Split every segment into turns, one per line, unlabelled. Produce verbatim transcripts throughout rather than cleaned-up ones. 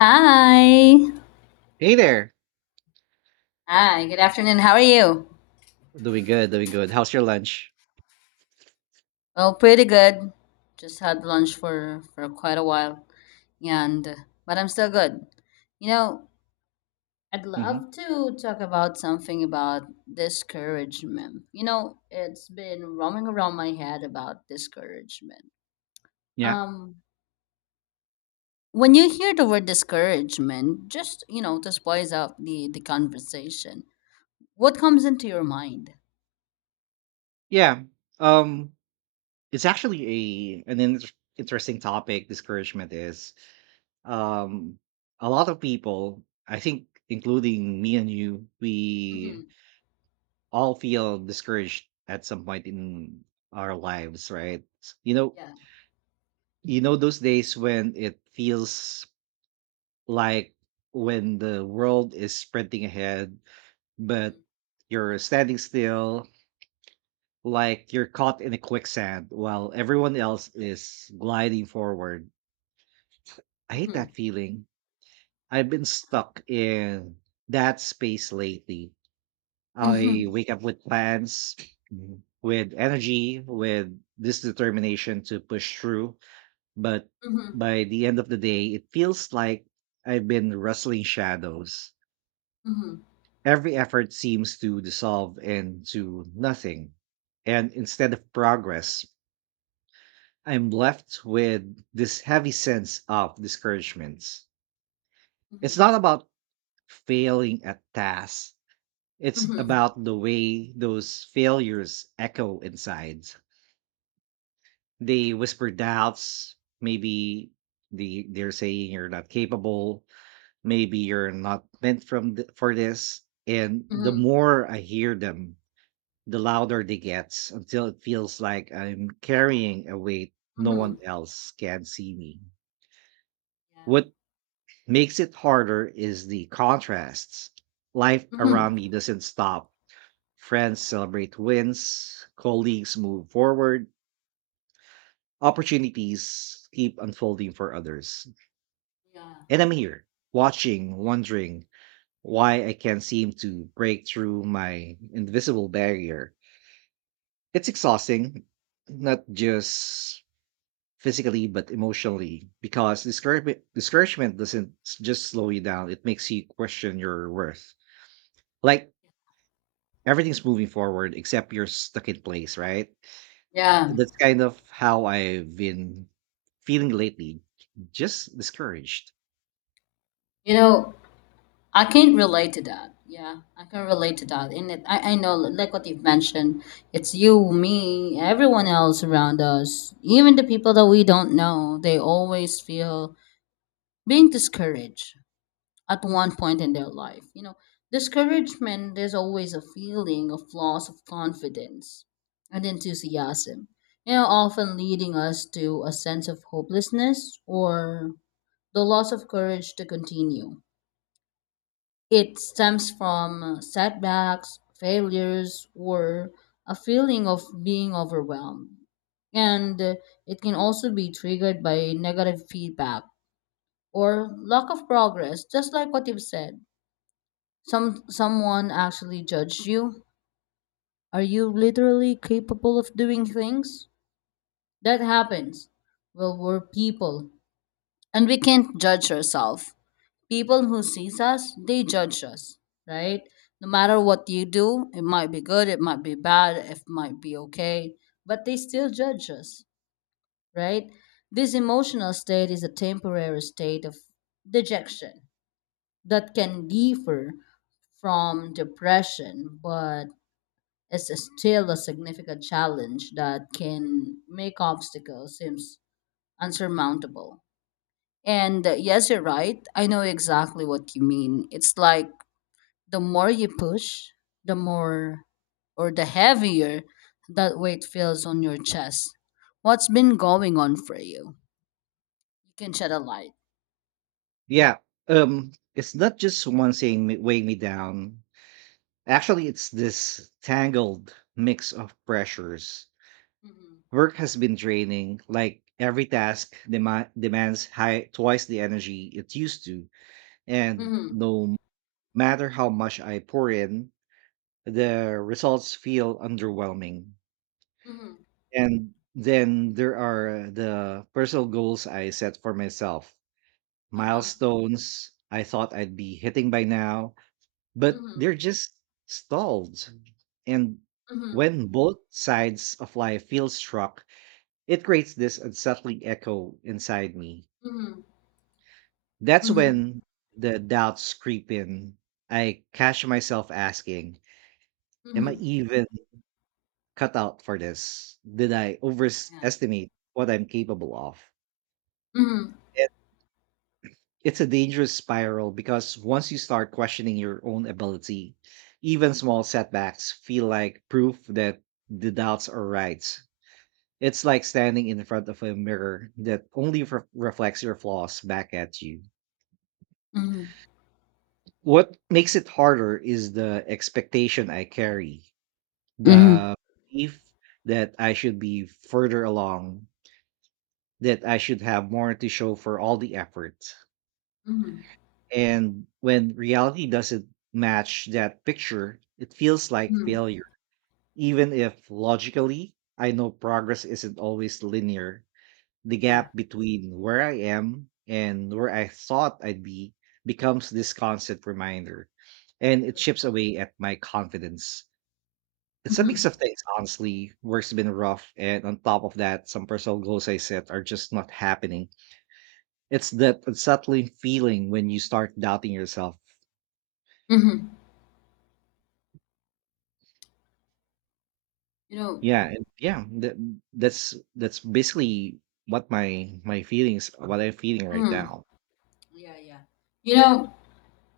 Hi.
Hey there.
Hi, good afternoon. How are you?
Doing good, doing good. How's your lunch?
Well, pretty good. Just had lunch for for quite a while. And uh, But I'm still good. You know, I'd
hmm
love to talk about something about discouragement. You know, it's been roaming around my head about discouragement.
Yeah.
Um when you hear the word discouragement, just, you know, to spice up the the conversation, what comes into your mind?
Yeah. Um it's actually a an in- interesting topic discouragement is. Um a lot of people, I think including me and you, we
Mhm.
all feel discouraged at some point in our lives, right? S- You know,
Yeah.
you know those days when it feels like when the world is sprinting ahead, but
Mhm.
you're standing still. Like you're caught in a quicksand while everyone else is gliding forward. I hate
Mhm.
that feeling. I've been stuck in that space lately. I
Mhm.
wake up with plans, mhm, with energy, with this determination to push through. But
Mhm.
by the end of the day, it feels like I've been wrestling shadows.
Mhm,
Every effort seems to dissolve into nothing. And instead of progress, I'm left with this heavy sense of discouragement. It's
mhm,
not about failing at tasks, it's
mhm,
about the way those failures echo inside. They whisper doubts, maybe the they're saying you're not capable, maybe you're not meant from th- for this. And the
mhm,
more I hear them, the louder they get until it feels like I'm carrying a weight no one
mhm.
else can see me.
Yeah.
What makes it harder is the contrasts. Life around
Mhm.
me doesn't stop. Friends
Correct.
celebrate wins, colleagues move forward, opportunities keep unfolding for others.
Yeah.
And I'm here, watching, wondering why I can't seem to break through my invisible barrier. It's exhausting, not just physically but emotionally because discouragement discouragement doesn't s- just slow you down, it makes you question your worth, like everything's moving forward except you're stuck in place, right?
Yeah.
That's kind of how I've been feeling lately, just discouraged.
You know, I can relate to that. Yeah, I can relate to that. And it, I, I know, like what you've mentioned, it's you, me, everyone else around us, even the people that we don't know, they always feel being discouraged at one point in their life. You know, discouragement is always a feeling of loss of confidence and enthusiasm, you know, often leading us to a sense of hopelessness or the loss of courage to continue. It stems from setbacks, failures, or a feeling of being overwhelmed. And uh, It can also be triggered by negative feedback or lack of progress, just like what you've said. Some someone actually judged you? Are you literally capable of doing things? That happens. Well, we're people, and we can't judge ourselves. People who sees us, they judge us, right? No matter what you do, it might be good, it might be bad, it might be okay, but they still judge us, right? This emotional state is a temporary state of dejection that can differ from depression, but is still a significant challenge that can make obstacles seems unsurmountable. And uh, Yes, you're right. I know exactly what you mean. It's like the more you push, the more or the heavier that weight feels on your chest. What's been going on for you? You can shed a light.
Yeah, um, it's not just one thing weighing me down. Actually, it's this tangled mix of pressures.
Mm-hmm.
Work has been draining, like every task dema- demands high twice the energy it used to, and
Mm-hmm.
no matter how much I pour in, the results feel underwhelming.
Mm-hmm.
And then there are the personal goals I set for myself,
Uh-huh.
milestones I thought I'd be hitting by now, but
Mm-hmm.
they're just stalled. And
Mm-hmm.
when both sides of life feel struck, it creates this unsettling echo inside me. That's
Mm-hmm.
when the doubts creep in. I catch myself asking,
Hmm,
am I
hmm.
even cut out for this? Did I
Yeah.
overestimate what I'm capable of?
Mm-hmm.
It's a dangerous spiral because once you start questioning your own ability, even small setbacks feel like proof that the doubts are right. It's like standing in front of a mirror that only re- reflects your flaws back at you.
Mm-hmm.
What makes it harder is the expectation I carry,
Mm-hmm.
the belief that I should be further along, that I should have more to show for all the effort.
Mm-hmm.
And when reality doesn't match that picture, it feels like
Hmm.
failure. Even if logically, I know progress isn't always linear, the
Yeah.
gap between where I am and where I thought I'd be becomes this constant reminder, and it chips away at my confidence. It's a mix
Mhm.
of things, honestly. Work's been rough, and on top of that, some personal goals I set are just not happening. It's that unsettling feeling when you start doubting yourself.
Mhm. You know,
Yeah, and yeah, that that's that's basically what my my feelings, what I'm feeling right
mhm.
now.
Yeah, yeah. You know,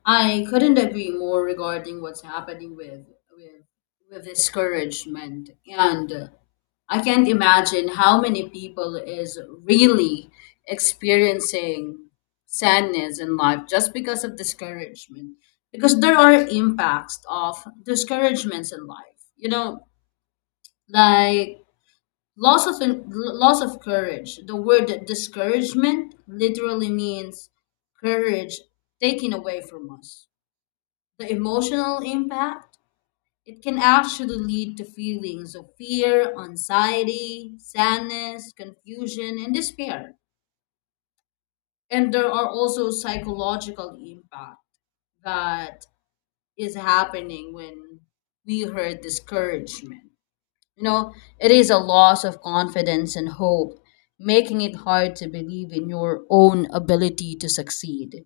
I couldn't agree more regarding what's happening with with with discouragement, and uh, I can't imagine how many people is really experiencing sadness in life just because of discouragement. Because there are impacts of discouragements in life. You know, like Loss of loss of courage. The word discouragement literally means courage taken away from us. The emotional impact, it can actually lead to feelings of fear, anxiety, sadness, confusion, and despair. And there are also psychological impact that is happening when we heard discouragement. You know, it is a loss of confidence and hope, making it hard to believe in your own ability to succeed.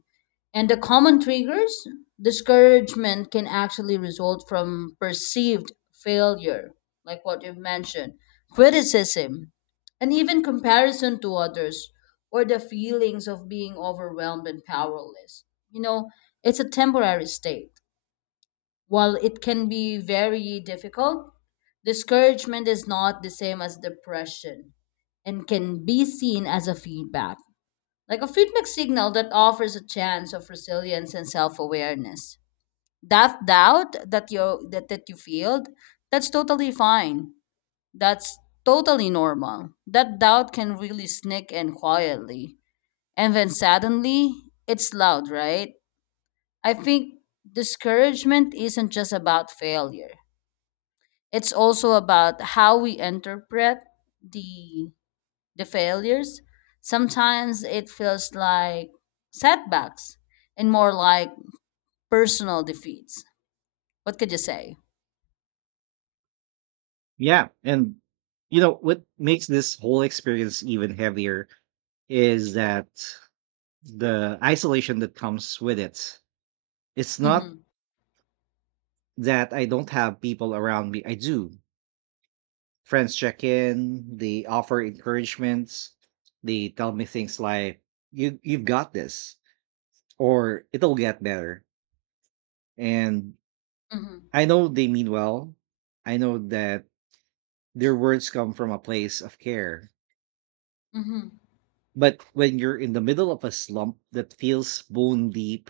And the common triggers, discouragement can actually result from perceived failure, like what you've mentioned, criticism, and even comparison to others, or the feelings of being overwhelmed and powerless. You know, it's a temporary state. While it can be very difficult, discouragement is not the same as depression and can be seen as a feedback, like a feedback signal that offers a chance of resilience and self awareness. That doubt that you that, that you feel, that's totally fine. That's totally normal. That doubt can really sneak in quietly. And then suddenly it's loud, right? I think discouragement isn't just about failure, it's also about how we interpret the the failures. Sometimes it feels like setbacks and more like personal defeats. What could you say?
Yeah, and you know what makes this whole experience even heavier is that the isolation that comes with it. It's not
Mhm.
that I don't have people around me. I do. Friends check in, they offer encouragement, they tell me things like you you've got this, or it'll get better. And
Mhm.
I know they mean well. I know that their words come from a place of care.
Mhm.
But when you're in the middle of a slump that feels bone deep,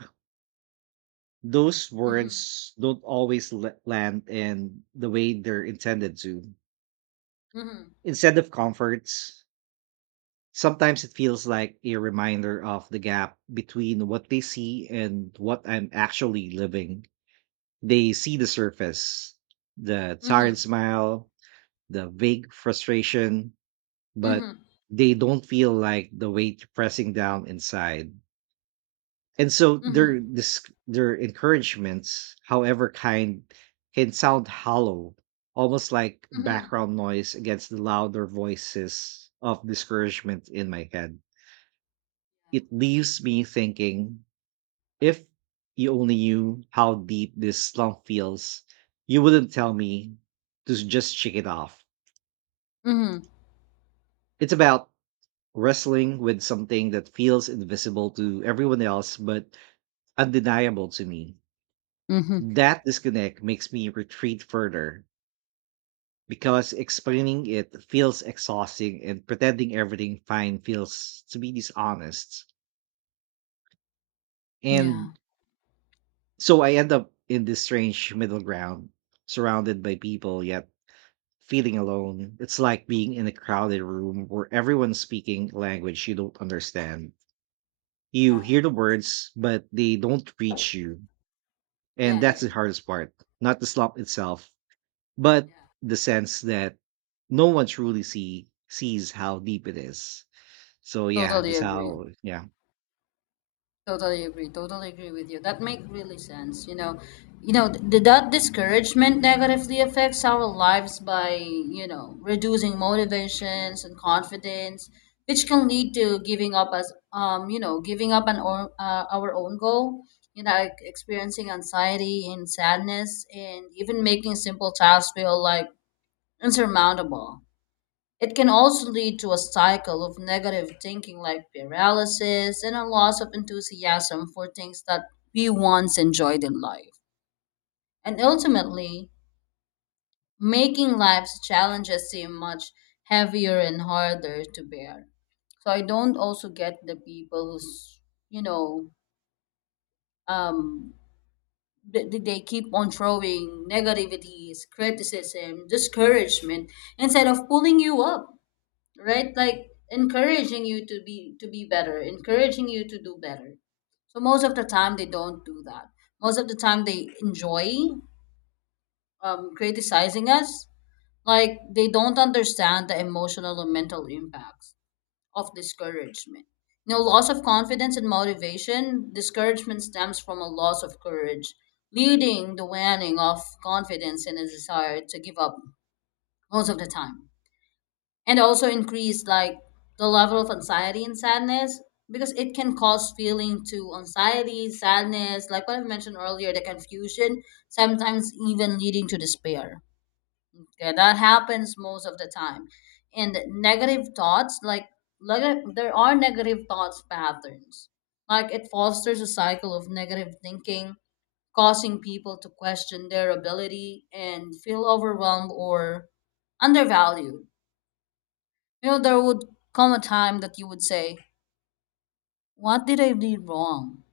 those
Mhm.
words don't always la- land in the way they're intended to.
Mhm.
Instead of comforts, sometimes it feels like a reminder of the gap between what they see and what I'm actually living. They see the surface, the tired
Mhm.
smile, the vague frustration, but
Mhm.
they don't feel like the weight pressing down inside. And so their
Mhm.
this their encouragements, however kind, can sound hollow, almost like
Mhm.
background noise against the louder voices of discouragement in my head. It leaves me thinking, if you only knew how deep this slump feels, you wouldn't tell me to s- just shake it off.
Mhm.
It's about wrestling with something that feels invisible to everyone else but undeniable to me.
Mhm.
That disconnect makes me retreat further because explaining it feels exhausting and pretending everything fine feels to be dishonest.
Yeah.
And so I end up in this strange middle ground, surrounded by people yet feeling alone. It's like being in a crowded room where everyone's speaking language you don't understand. You
Yeah.
hear the words, but they don't reach you. And
Yeah. Yeah.
that's the
Yeah.
hardest part, not the slump itself, but
Yeah.
the sense that no one truly see sees how deep it is. So yeah,
Totally
that's
agree.
how. Yeah.
Totally agree. Totally agree with you. That make really sense. You know, you know, th- that discouragement negatively affects our lives by, you know, reducing motivations and confidence, which can lead to giving up as, um, you know, giving up an or, uh, our own goal. You know, like experiencing anxiety and sadness, and even making simple tasks feel like insurmountable. It can also lead to a cycle of negative thinking like paralysis and a loss of enthusiasm for things that we once enjoyed in life. And ultimately, making life's challenges seem much heavier and harder to bear. So I don't also get the people who's, you know, um, th- th- they keep on throwing negativities, criticism, discouragement instead of pulling you up, right? Like encouraging you to be to be better, encouraging you to do better. So most of the time they don't do that. Most of the time they enjoy, um, criticizing us, like they don't understand the emotional and mental impacts of discouragement. You know loss of confidence and motivation. Discouragement stems from a loss of courage, leading the waning of confidence and a desire to give up most of the time. And also increase like the level of anxiety and sadness, because it can cause feeling to anxiety, sadness, like what I mentioned earlier, the confusion, sometimes even leading to despair. Okay, that happens most of the time. And negative thoughts, like neg- there are negative thoughts patterns, like it fosters a cycle of negative thinking, causing people to question their ability and feel overwhelmed or undervalued. You know, there would come a time that you would say, what did I do wrong?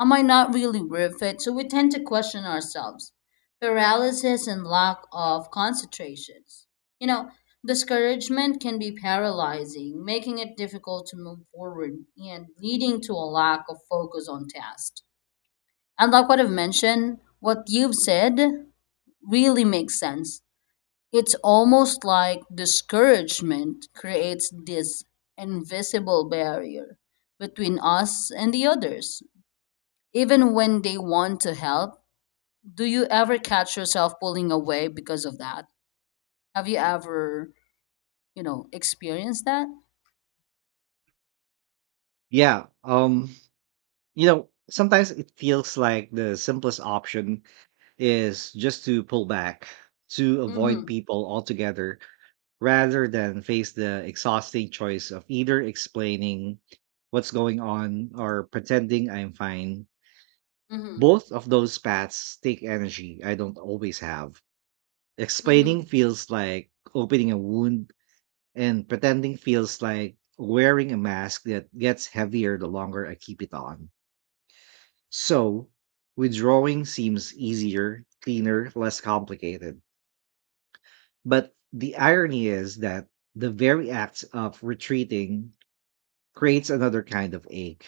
Am I not really worth it? So we tend to question ourselves. Paralysis and lack of concentrations. You know, Discouragement can be paralyzing, making it difficult to move forward and leading to a lack of focus on tasks. And like what I've mentioned, what you've said really makes sense. It's almost like discouragement creates this invisible barrier between us and the others. Even when they want to help, do you ever catch yourself pulling away because of that? Have you ever, you know, experienced that?
Yeah. Um, you know, sometimes it feels like the simplest option is just to pull back, to avoid
Mm-hmm.
people altogether, rather than face the exhausting choice of either explaining what's going on or pretending I'm fine.
Mm-hmm.
Both of those paths take energy I don't always have. Explaining
Mm-hmm.
feels like opening a wound, and pretending feels like wearing a mask that gets heavier the longer I keep it on. So, withdrawing seems easier, cleaner, less complicated. But the irony is that the very act of retreating creates another kind of ache.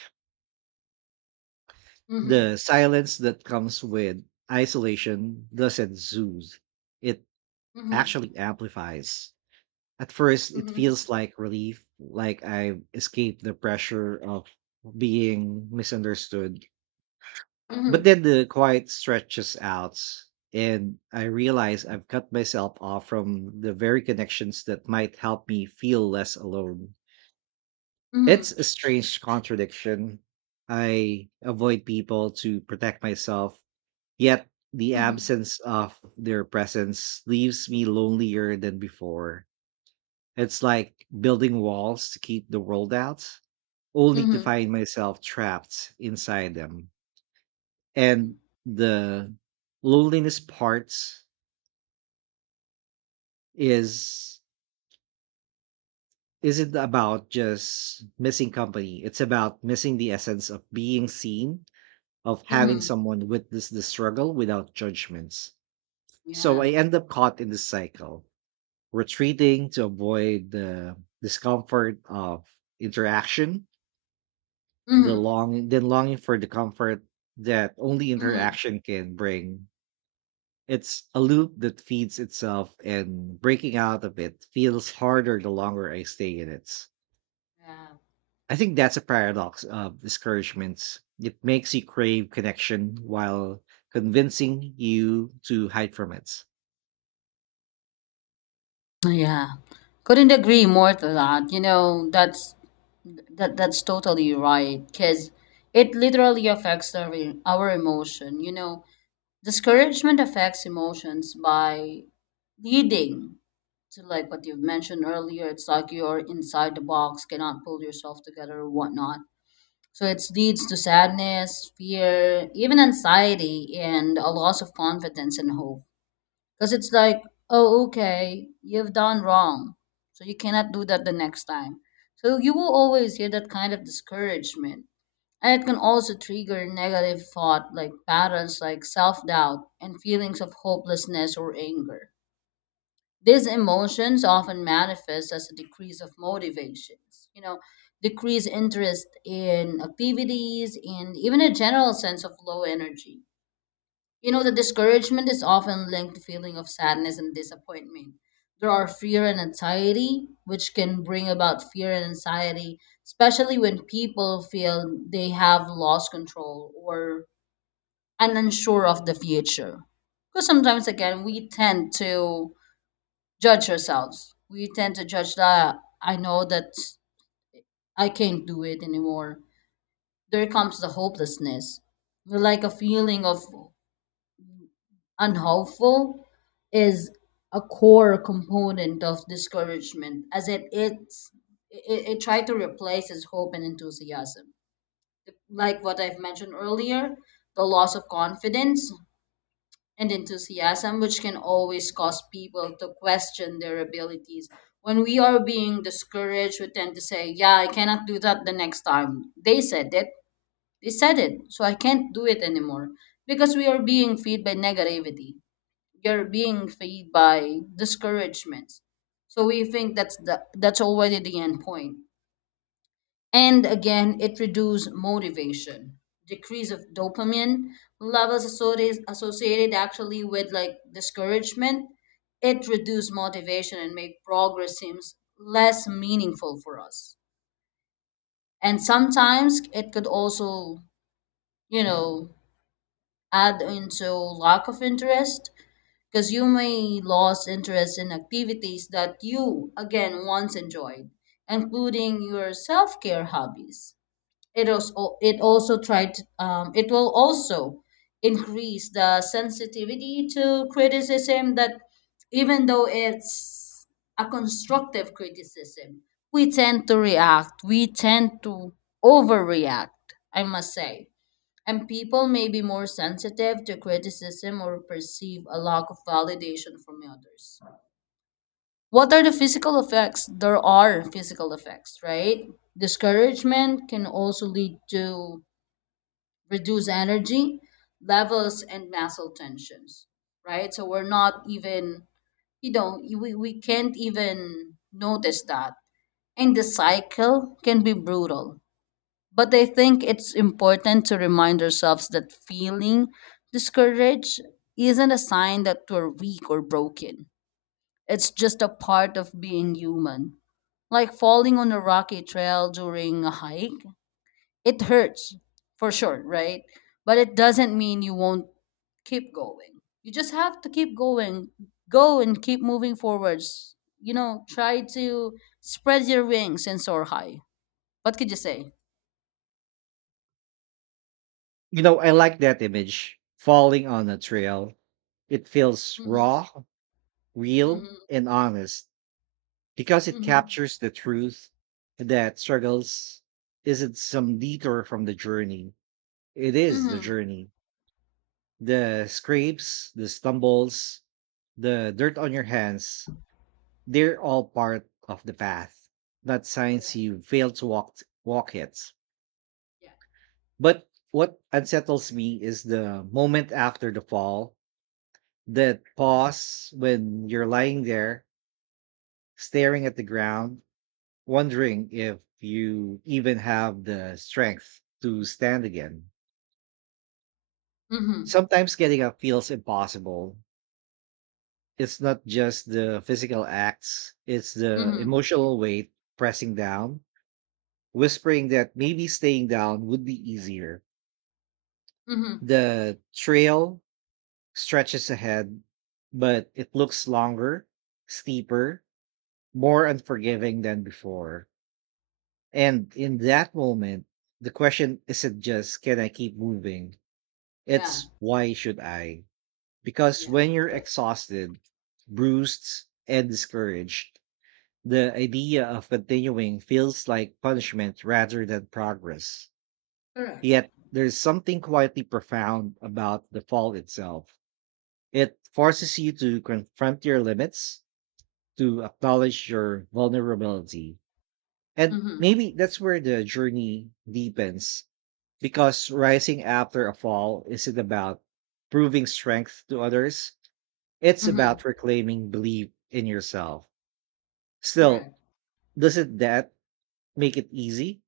Mm-hmm.
The silence that comes with isolation doesn't soothe, it
Mm-hmm.
actually amplifies. At first, it
Mm-hmm.
feels like relief, like I escaped the pressure of being misunderstood. But
Mm-hmm.
then the quiet stretches out, and I realize I've cut myself off from the very connections that might help me feel less alone. It's
Mm-hmm.
a strange contradiction. I avoid people to protect myself, yet the
Mm-hmm.
absence of their presence leaves me lonelier than before. It's like building walls to keep the world out, only to
Mm-hmm.
find myself trapped inside them. And the loneliness part is isn't about just missing company. It's about missing the essence of being seen, of having
Mm-hmm.
someone witness the struggle without judgments. So
Yeah.
I end up caught in this cycle, retreating to avoid the discomfort of interaction. The
Mm-hmm.
long then longing for the comfort that only
Mm-hmm.
interaction can bring. It's a loop that feeds itself and breaking out of it feels harder the longer I stay in it.
Yeah.
I think that's a paradox of discouragements. It makes you crave connection while convincing you to hide from it.
Yeah, couldn't agree more to that. You know, that's that that's totally right because it literally affects our e- our emotion. You know, discouragement affects emotions by leading to, like what you've mentioned earlier, it's like you're inside the box, cannot pull yourself together or whatnot. So it leads to sadness, fear, even anxiety, and a loss of confidence and hope, because it's like, oh, okay, you've done wrong. So you cannot do that the next time. So you will always hear that kind of discouragement. And it can also trigger negative thought, like patterns like self doubt and feelings of hopelessness or anger. These emotions often manifest as a decrease of motivations, you know, decreased interest in activities, and even a general sense of low energy. You know, the discouragement is often linked to feeling of sadness and disappointment. There are fear and anxiety, which can bring about fear and anxiety, especially when people feel they have lost control or are unsure of the future. Because sometimes, again, we tend to judge ourselves. We tend to judge that I know that I can't do it anymore. There comes the hopelessness, like a feeling of unhelpful is a core component of discouragement as it it's it it tried to replace its hope and enthusiasm, like what I've mentioned earlier, the loss of confidence and enthusiasm, which can always cause people to question their abilities. When we are being discouraged, we tend to say, yeah, I cannot do that the next time. They said it, they said it so I can't do it anymore, because we are being fed by negativity. You're being fed by discouragements, so we think that's the that's already the end point. And again, it reduces motivation, decrease of dopamine levels associated associated actually with like discouragement. It reduces motivation and make progress seems less meaningful for us. And sometimes it could also, you know, add into lack of interest, because you may lose interest in activities that you again once enjoyed, including your self-care hobbies. It also it also tried to- um, it will also increase the sensitivity to criticism, that even though it's a constructive criticism, we tend to react, we tend to overreact, I must say. And people may be more sensitive to criticism or perceive a lack of validation from others. What are the physical effects? There are physical effects, right? Discouragement can also lead to reduced energy levels and muscle tensions, right? So we're not even, you know, we, we can't even notice that. And the cycle can be brutal, but I think it's important to remind ourselves that feeling discouraged isn't a sign that we're weak or broken. It's just a part of being human. Like falling on a rocky trail during a hike, it hurts for sure, right? But it doesn't mean you won't keep going. You just have to keep going. Go and keep moving forwards. You know, try to spread your wings and soar high. What could you say?
You know, I like that image. Falling on a trail. It feels
Hmm.
raw, real, and honest. Because it
Mhm.
captures the truth that struggles isn't some detour from the journey. It is the
Mhm.
journey. The scrapes, the stumbles, the dirt on your hands, they're all part of the path, not signs
Correct.
you failed to walk walk it.
Yeah.
But what unsettles me is the moment after the fall, that pause when you're lying there staring at the ground wondering if you even have the strength to stand again.
Mhm.
Sometimes getting up feels impossible. It's not just the physical acts, it's the
Mhm.
emotional weight pressing down, whispering that maybe staying down would be easier.
Mhm.
The trail stretches ahead, but it looks longer, steeper, more unforgiving than before. And in that moment, the question isn't just, can I keep moving?
Yeah.
It's "why should I?" Because
Yeah.
when you're exhausted, bruised, and discouraged, the idea of continuing feels like punishment rather than progress.
Correct.
Yet, there's something quietly profound about the fall itself. It forces you to confront your limits, to acknowledge your vulnerability. And
Mhm.
maybe that's where the journey deepens because rising after a fall isn't about proving strength to others. It's
Mhm.
about reclaiming belief in yourself. Still,
Correct.
doesn't that make it easy?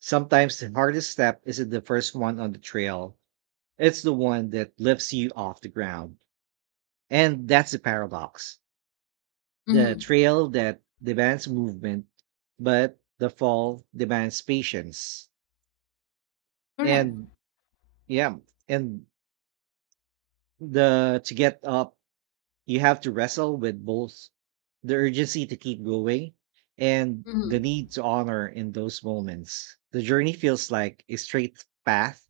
Sometimes the hardest step isn't the first one on the trail, it's the one that lifts you off the ground. And that's the paradox. The
Mhm.
trail that demands movement, but the fall demands patience.
Correct.
And yeah, and the to get up you have to wrestle with both the urgency to keep going and the
Mhm.
need to honor in those moments. The journey feels like a straight path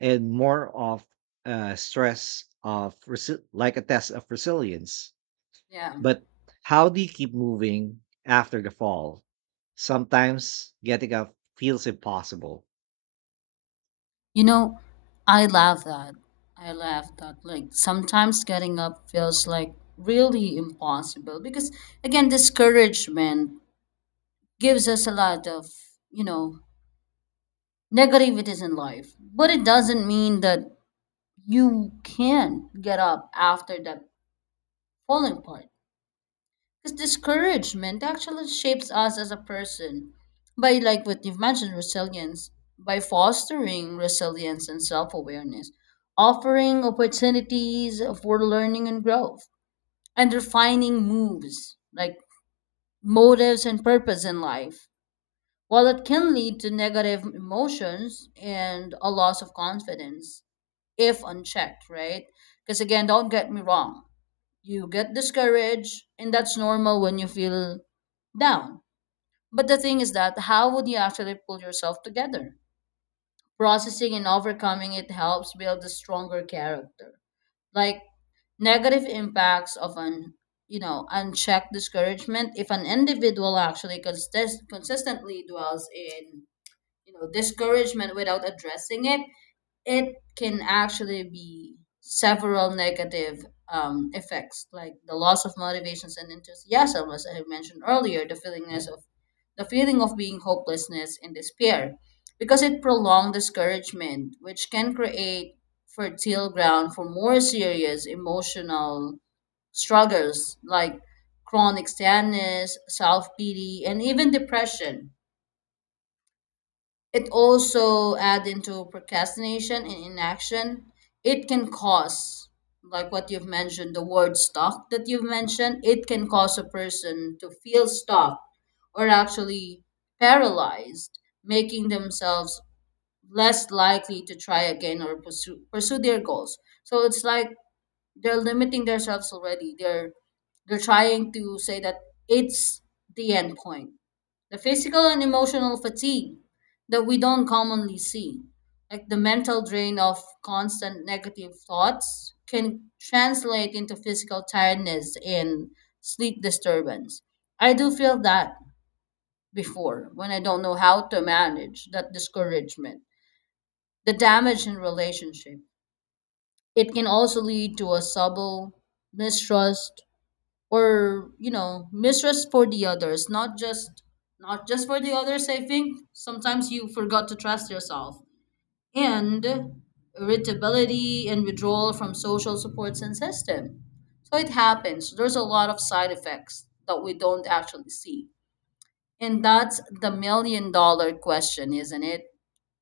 and more of a stress of resi- like a test of resilience.
Yeah.
But how do you keep moving after the fall? Sometimes getting up feels impossible.
You know, I love that. I love that. Like sometimes getting up feels like really impossible because again, discouragement gives us a lot of, you know, negativities in life. But it doesn't mean that you can't get up after that falling part. Because discouragement actually shapes us as a person by, like what you've mentioned, resilience, by fostering resilience and self awareness, offering opportunities for learning and growth, and refining moves like motives and purpose in life. While it can lead to negative emotions and a loss of confidence if unchecked, right? Because again, don't get me wrong, you get discouraged and that's normal when you feel down, but the thing is that how would you actually pull yourself together? Processing and overcoming it helps build a stronger character, like negative impacts of an, you know unchecked discouragement. If an individual actually consist- consistently dwells in, you know discouragement without addressing it, it can actually be several negative um, effects, like the loss of motivations and enthusiasm, as I mentioned earlier, the feelingness of the feeling of being hopelessness and despair, because it prolonged discouragement, which can create fertile ground for more serious emotional struggles like chronic sadness, self pity, and even depression. It also add into procrastination and inaction. It can cause, like what you've mentioned, the word stuck that you've mentioned, it can cause a person to feel stuck or actually paralyzed, making themselves less likely to try again or pursue, pursue their goals. So it's like they're limiting themselves already. They're they're trying to say that it's the end point. The physical and emotional fatigue that we don't commonly see, like the mental drain of constant negative thoughts, can translate into physical tiredness and sleep disturbance. I do feel that before when I don't know how to manage that discouragement, the damage in relationship. It can also lead to a subtle mistrust or, you know mistrust for the others, not just not just for the others. I think sometimes you forgot to trust yourself, and irritability and withdrawal from social support and system. So it happens, there's a lot of side effects that we don't actually see, and that's the million dollar question, isn't it?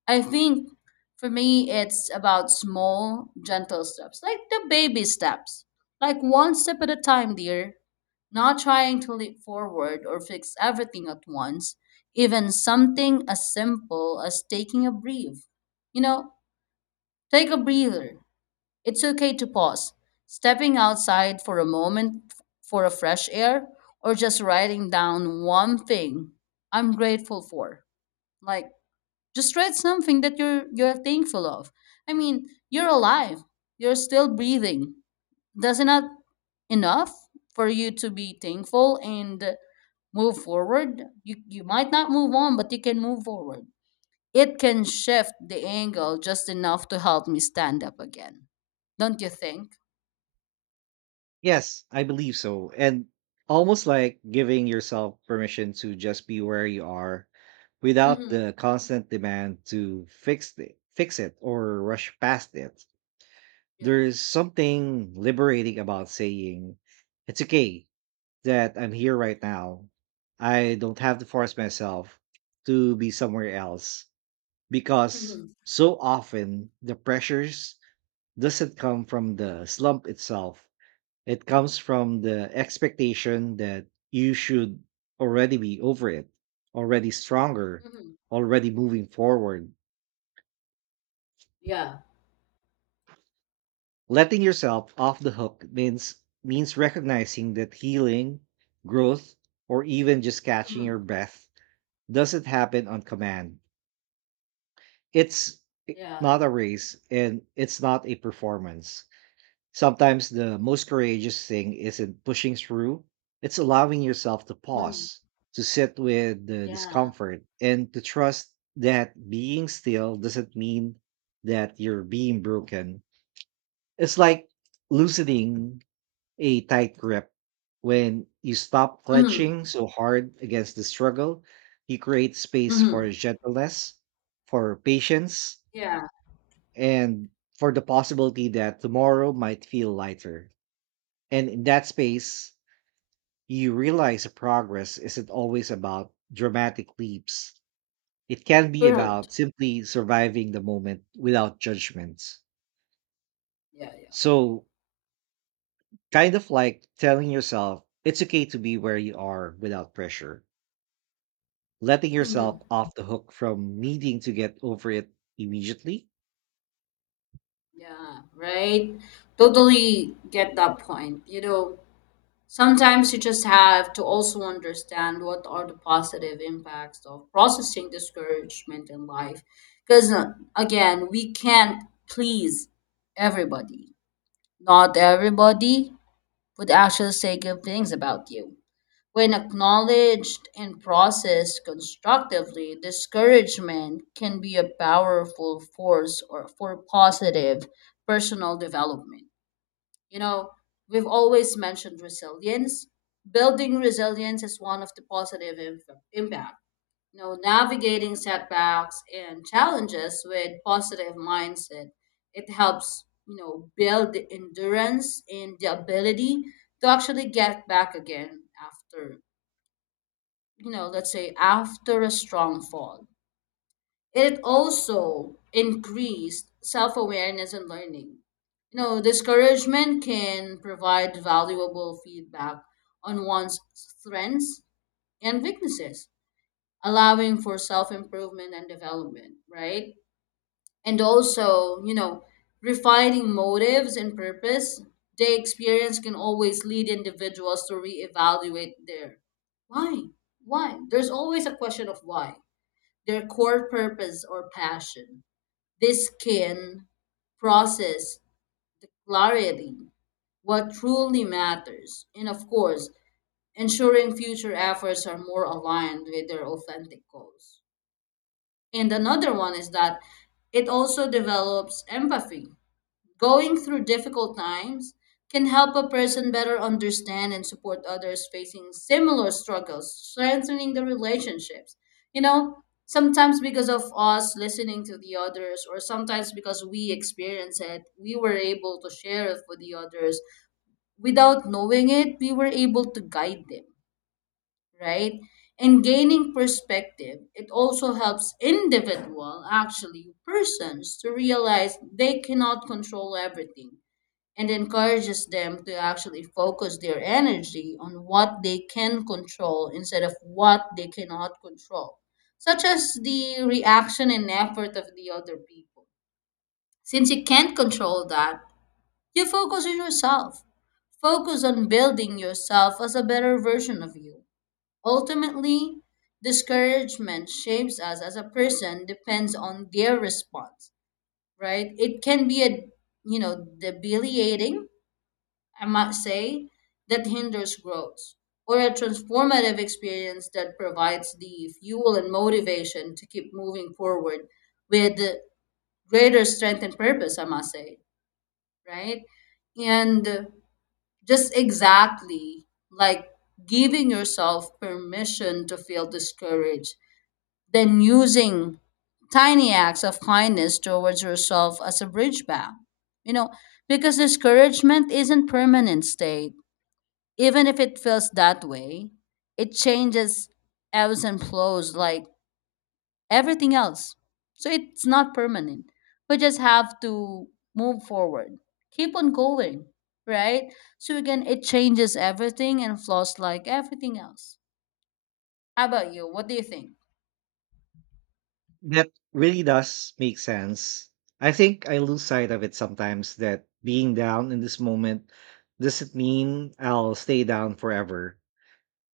I think for me, it's about small, gentle steps, like the baby steps, like one step at a time, dear. Not trying to leap forward or fix everything at once, even something as simple as taking a breath. You know, take a breather. It's okay to pause, stepping outside for a moment for a fresh air, or just writing down one thing I'm grateful for. Like, just write something that you're you're thankful of. I mean, you're alive, you're still breathing. That's not enough for you to be thankful and move forward. you you might not move on, but you can move forward. It can shift the angle just enough to help me stand up again, don't you think?
Yes, I believe so. And almost like giving yourself permission to just be where you are without
Mm-hmm.
the constant demand to fix it, fix it or rush past it.
Yeah.
There is something liberating about saying it's okay that I'm here right now. I don't have to force myself to be somewhere else because
Mm-hmm.
so often the pressures doesn't come from the slump itself, it comes from the expectation that you should already be over it, already stronger,
Mm-hmm.
already moving forward.
Yeah.
Letting yourself off the hook means means recognizing that healing, growth, or even just catching your
Mm-hmm.
breath doesn't happen on command. It's
Yeah,
not
yeah,
a
yeah.
race and it's not a performance. Sometimes the most courageous thing isn't pushing through, it's allowing yourself to
Mm-hmm.
pause, to sit with the
Yeah.
discomfort, and to trust that being still doesn't mean that you're being broken. It's like loosening a tight grip. When you stop
Mm-hmm.
clutching so hard against the struggle, you create space for
Mm-hmm.
gentleness, for patience,
Yeah.
and for the possibility that tomorrow might feel lighter. And in that space, you realize that progress isn't always about dramatic leaps. It can be
Correct.
about simply surviving the moment without judgments.
Yeah, yeah.
So, kind of like telling yourself it's okay to be where you are without pressure, letting
Mm-hmm.
yourself off the hook from needing to get over it immediately.
Yeah, right. Totally get that point. You know, sometimes you just have to also understand what are the positive impacts of processing discouragement in life. Because again, we can't please everybody. Not everybody would actually say good things about you. When acknowledged and processed constructively, discouragement can be a powerful force or for positive personal development. You know, we've always mentioned resilience. Building resilience is one of the positive im- impact. You know, navigating setbacks and challenges with positive mindset, it helps, you know, build the endurance and the ability to actually get back again after, you know, let's say after a strong fall. It also increased self awareness and learning. You know, discouragement can provide valuable feedback on one's strengths and weaknesses, allowing for self improvement and development, right? And also, you know, refining motives and purpose. The experience can always lead individuals to reevaluate their why. Why? There's always a question of why, their core purpose or passion. This can process clarity what truly matters, and of course, ensuring future efforts are more aligned with their authentic goals. And another one is that it also develops empathy. Going through difficult times can help a person better understand and support others facing similar struggles, strengthening the relationships. You know, sometimes because of us listening to the others, or sometimes because we experience it, we were able to share it with the others. Without knowing it, we were able to guide them, right? And gaining perspective, it also helps individual, actually persons, to realize they cannot control everything and encourages them to actually focus their energy on what they can control instead of what they cannot control, such as the reaction and effort of the other people. Since you can't control that, you focus on yourself. Focus on building yourself as a better version of you. Ultimately, discouragement shapes us as a person depends on their response, right? It can be a, you know debilitating, I might say, that hinders growth, or a transformative experience that provides the fuel and motivation to keep moving forward with greater strength and purpose, I must say, right? And just exactly like giving yourself permission to feel discouraged, then using tiny acts of kindness towards yourself as a bridge back. You know, because discouragement isn't permanent state, even if it feels that way, it changes, ebbs and flows like everything else. So it's not permanent. We just have to move forward, keep on going, right? So again, it changes everything and flows like everything else. How about you? What do you think?
That really does make sense. I think I lose sight of it sometimes that being down in this moment doesn't mean I'll stay down forever.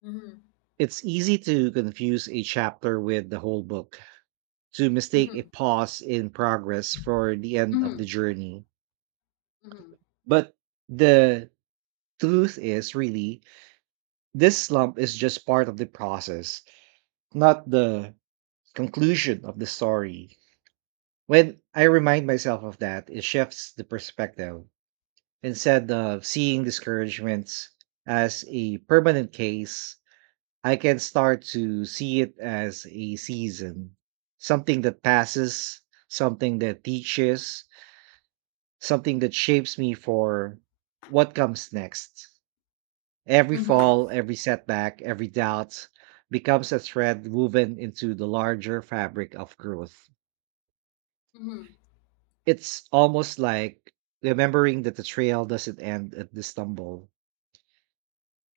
Mm-hmm.
It's easy to confuse a chapter with the whole book, to mistake a
Mm-hmm.
pause in progress for the end of
Mm-hmm.
the journey.
Mm-hmm.
But the truth is really, this slump is just part of the process, not the conclusion of the story. When I remind myself of that, it shifts the perspective. Instead of seeing discouragements as a permanent case, I can start to see it as a season, something that passes, something that teaches, something that shapes me for what comes next. Every
Mm-hmm.
fall, every setback, every doubt becomes a thread woven into the larger fabric of growth.
Mm-hmm.
It's almost like remembering that the trail doesn't end at the stumble.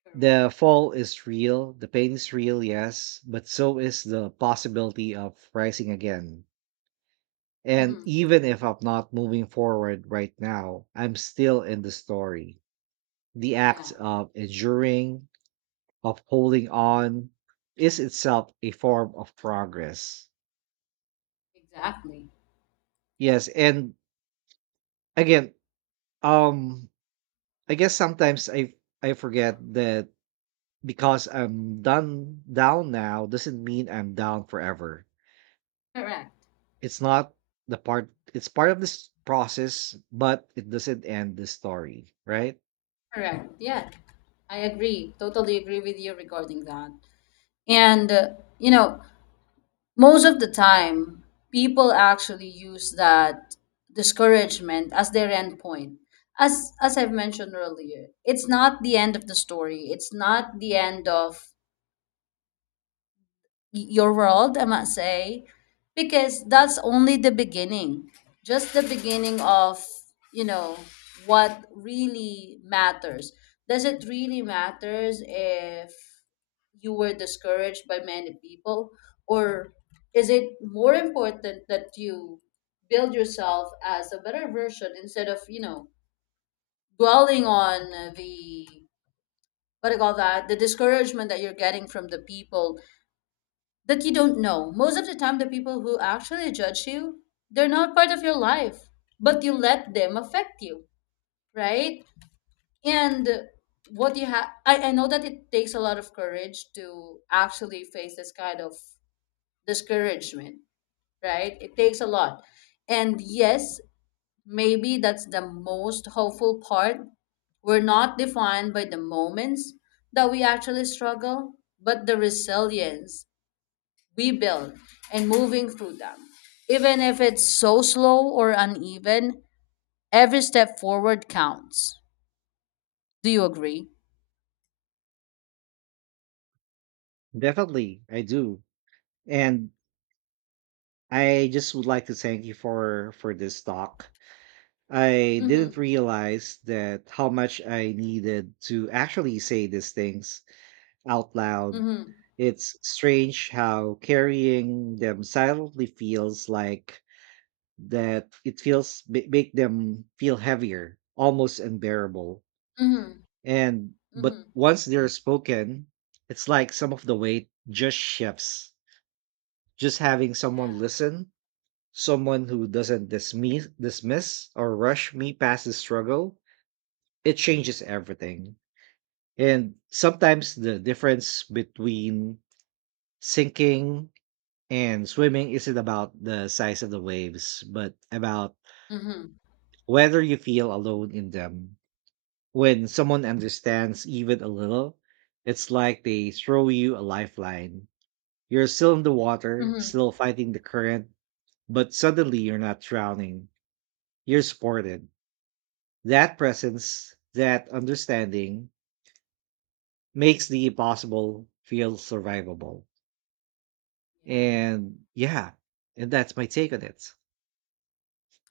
Correct.
The fall is real, the pain is real, yes, but so is the possibility of rising again. And
Mm-hmm.
even if I'm not moving forward right now, I'm still in the story. The
Yeah,
act of enduring, of holding on, is itself a form of progress.
exactly.
Yes, and again, um, I guess sometimes I I forget that because I'm done down now doesn't mean I'm down forever.
Correct.
It's not the part it's part of this process, but it doesn't end the story, right?
Correct. Yeah, I agree. Totally agree with you regarding that. And, uh, you know, most of the time, people actually use that discouragement as their end point. As, as I've mentioned earlier, it's not the end of the story. It's not the end of your world, I must say, because that's only the beginning, just the beginning of, you know, what really matters. Does it really matters if you were discouraged by many people, or is it more important that you build yourself as a better version instead of, you know, dwelling on the what do you call that, the discouragement that you're getting from the people that you don't know. Most of the time, the people who actually judge you, they're not part of your life, but you let them affect you, right? And what you have, I, I know that it takes a lot of courage to actually face this kind of discouragement, right? It takes a lot. And yes, maybe that's the most hopeful part. We're not defined by the moments that we actually struggle, but the resilience we build and moving through them. Even if it's so slow or uneven, every step forward counts. Do you agree?
Definitely, I do. And I just would like to thank you for for this talk. I didn't
Mm-hmm.
realize that how much I needed to actually say these things out loud.
Mm-hmm.
It's strange how carrying them silently feels like that it feels ma- make them feel heavier, almost unbearable.
Mm-hmm.
And but
Mm-hmm.
once they're spoken, it's like some of the weight just shifts. Just having someone
Yeah.
listen, someone who doesn't dismiss dismiss or rush me past the struggle, it changes everything. And sometimes the difference between sinking and swimming isn't about the size of the waves, but about
Mm-hmm.
whether you feel alone in them. When someone understands even a little, it's like they throw you a lifeline. You're still in the water,
Mm-hmm.
still fighting the current, but suddenly you're not drowning. You're supported. That presence, that understanding makes the impossible feel survivable.
Yeah.
And yeah, and that's my take on it.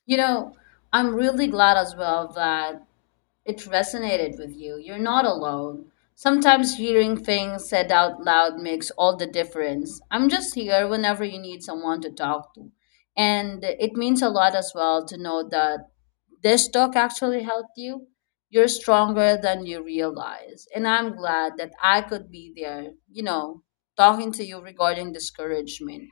You know, I'm really glad as well that it resonated with you. You're not alone. Sometimes hearing things said out loud makes all the difference. I'm just here whenever you need someone to talk to. And it means a lot as well to know that this talk actually helped you. You're stronger than you realize. And I'm glad that I could be there, you know, talking to you regarding discouragement.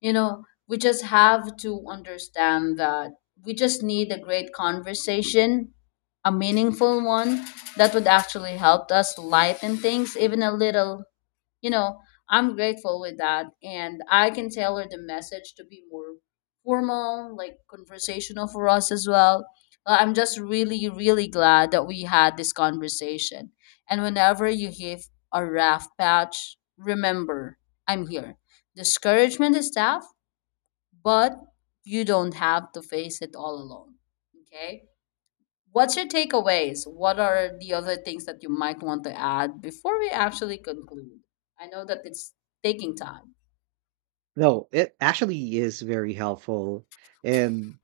You know, we just have to understand that we just need a great conversation, a meaningful one that would actually help us lighten things even a little, you know. I'm grateful with that, and I can tailor the message to be more formal like conversational for us as well. Uh, I'm just really really glad that we had this conversation, and whenever you hit a rough patch, remember, I'm here. Discouragement is tough, but you don't have to face it all alone, okay? What's your takeaways? What are the other things that you might want to add before we actually conclude? I know that it's taking time.
No, it actually is very helpful. And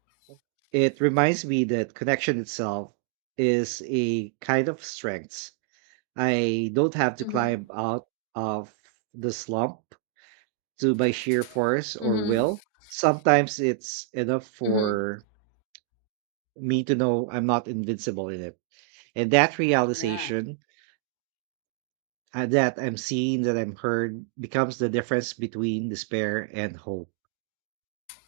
it reminds me that connection itself is a kind of strength. I don't have to
Mm-hmm.
climb out of the slump to my sheer force or
Mm-hmm.
will. Sometimes it's enough
Mm-hmm.
for me to know I'm not invincible in it. And that
Yeah.
realization, uh, that I'm seen, that I'm heard, becomes the difference between despair and hope.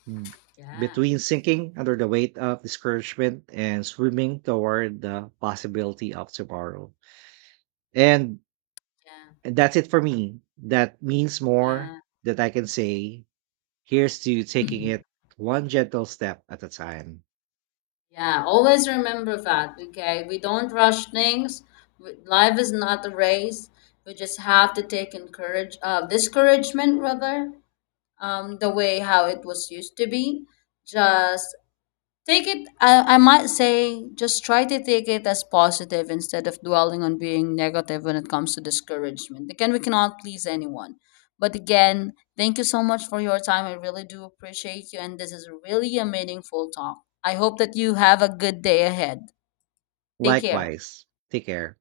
Mm.
Yeah.
Between sinking under the weight of discouragement and swimming toward the possibility of tomorrow. And
Yeah.
that's it for me. That means more
Yeah.
that I can say. Here's to taking
Mhm.
it one gentle step at a time.
Yeah. Always remember that. Okay. We don't rush things. We- Life is not a race. We just have to take encourage uh, discouragement rather, um, the way how it was used to be. Just take it, I, I might say, just try to take it as positive instead of dwelling on being negative when it comes to discouragement. Again, we cannot please anyone. But again, thank you so much for your time. I really do appreciate you. And this is really a meaningful talk. I hope that you have a good day ahead. Take care.
Likewise, take care.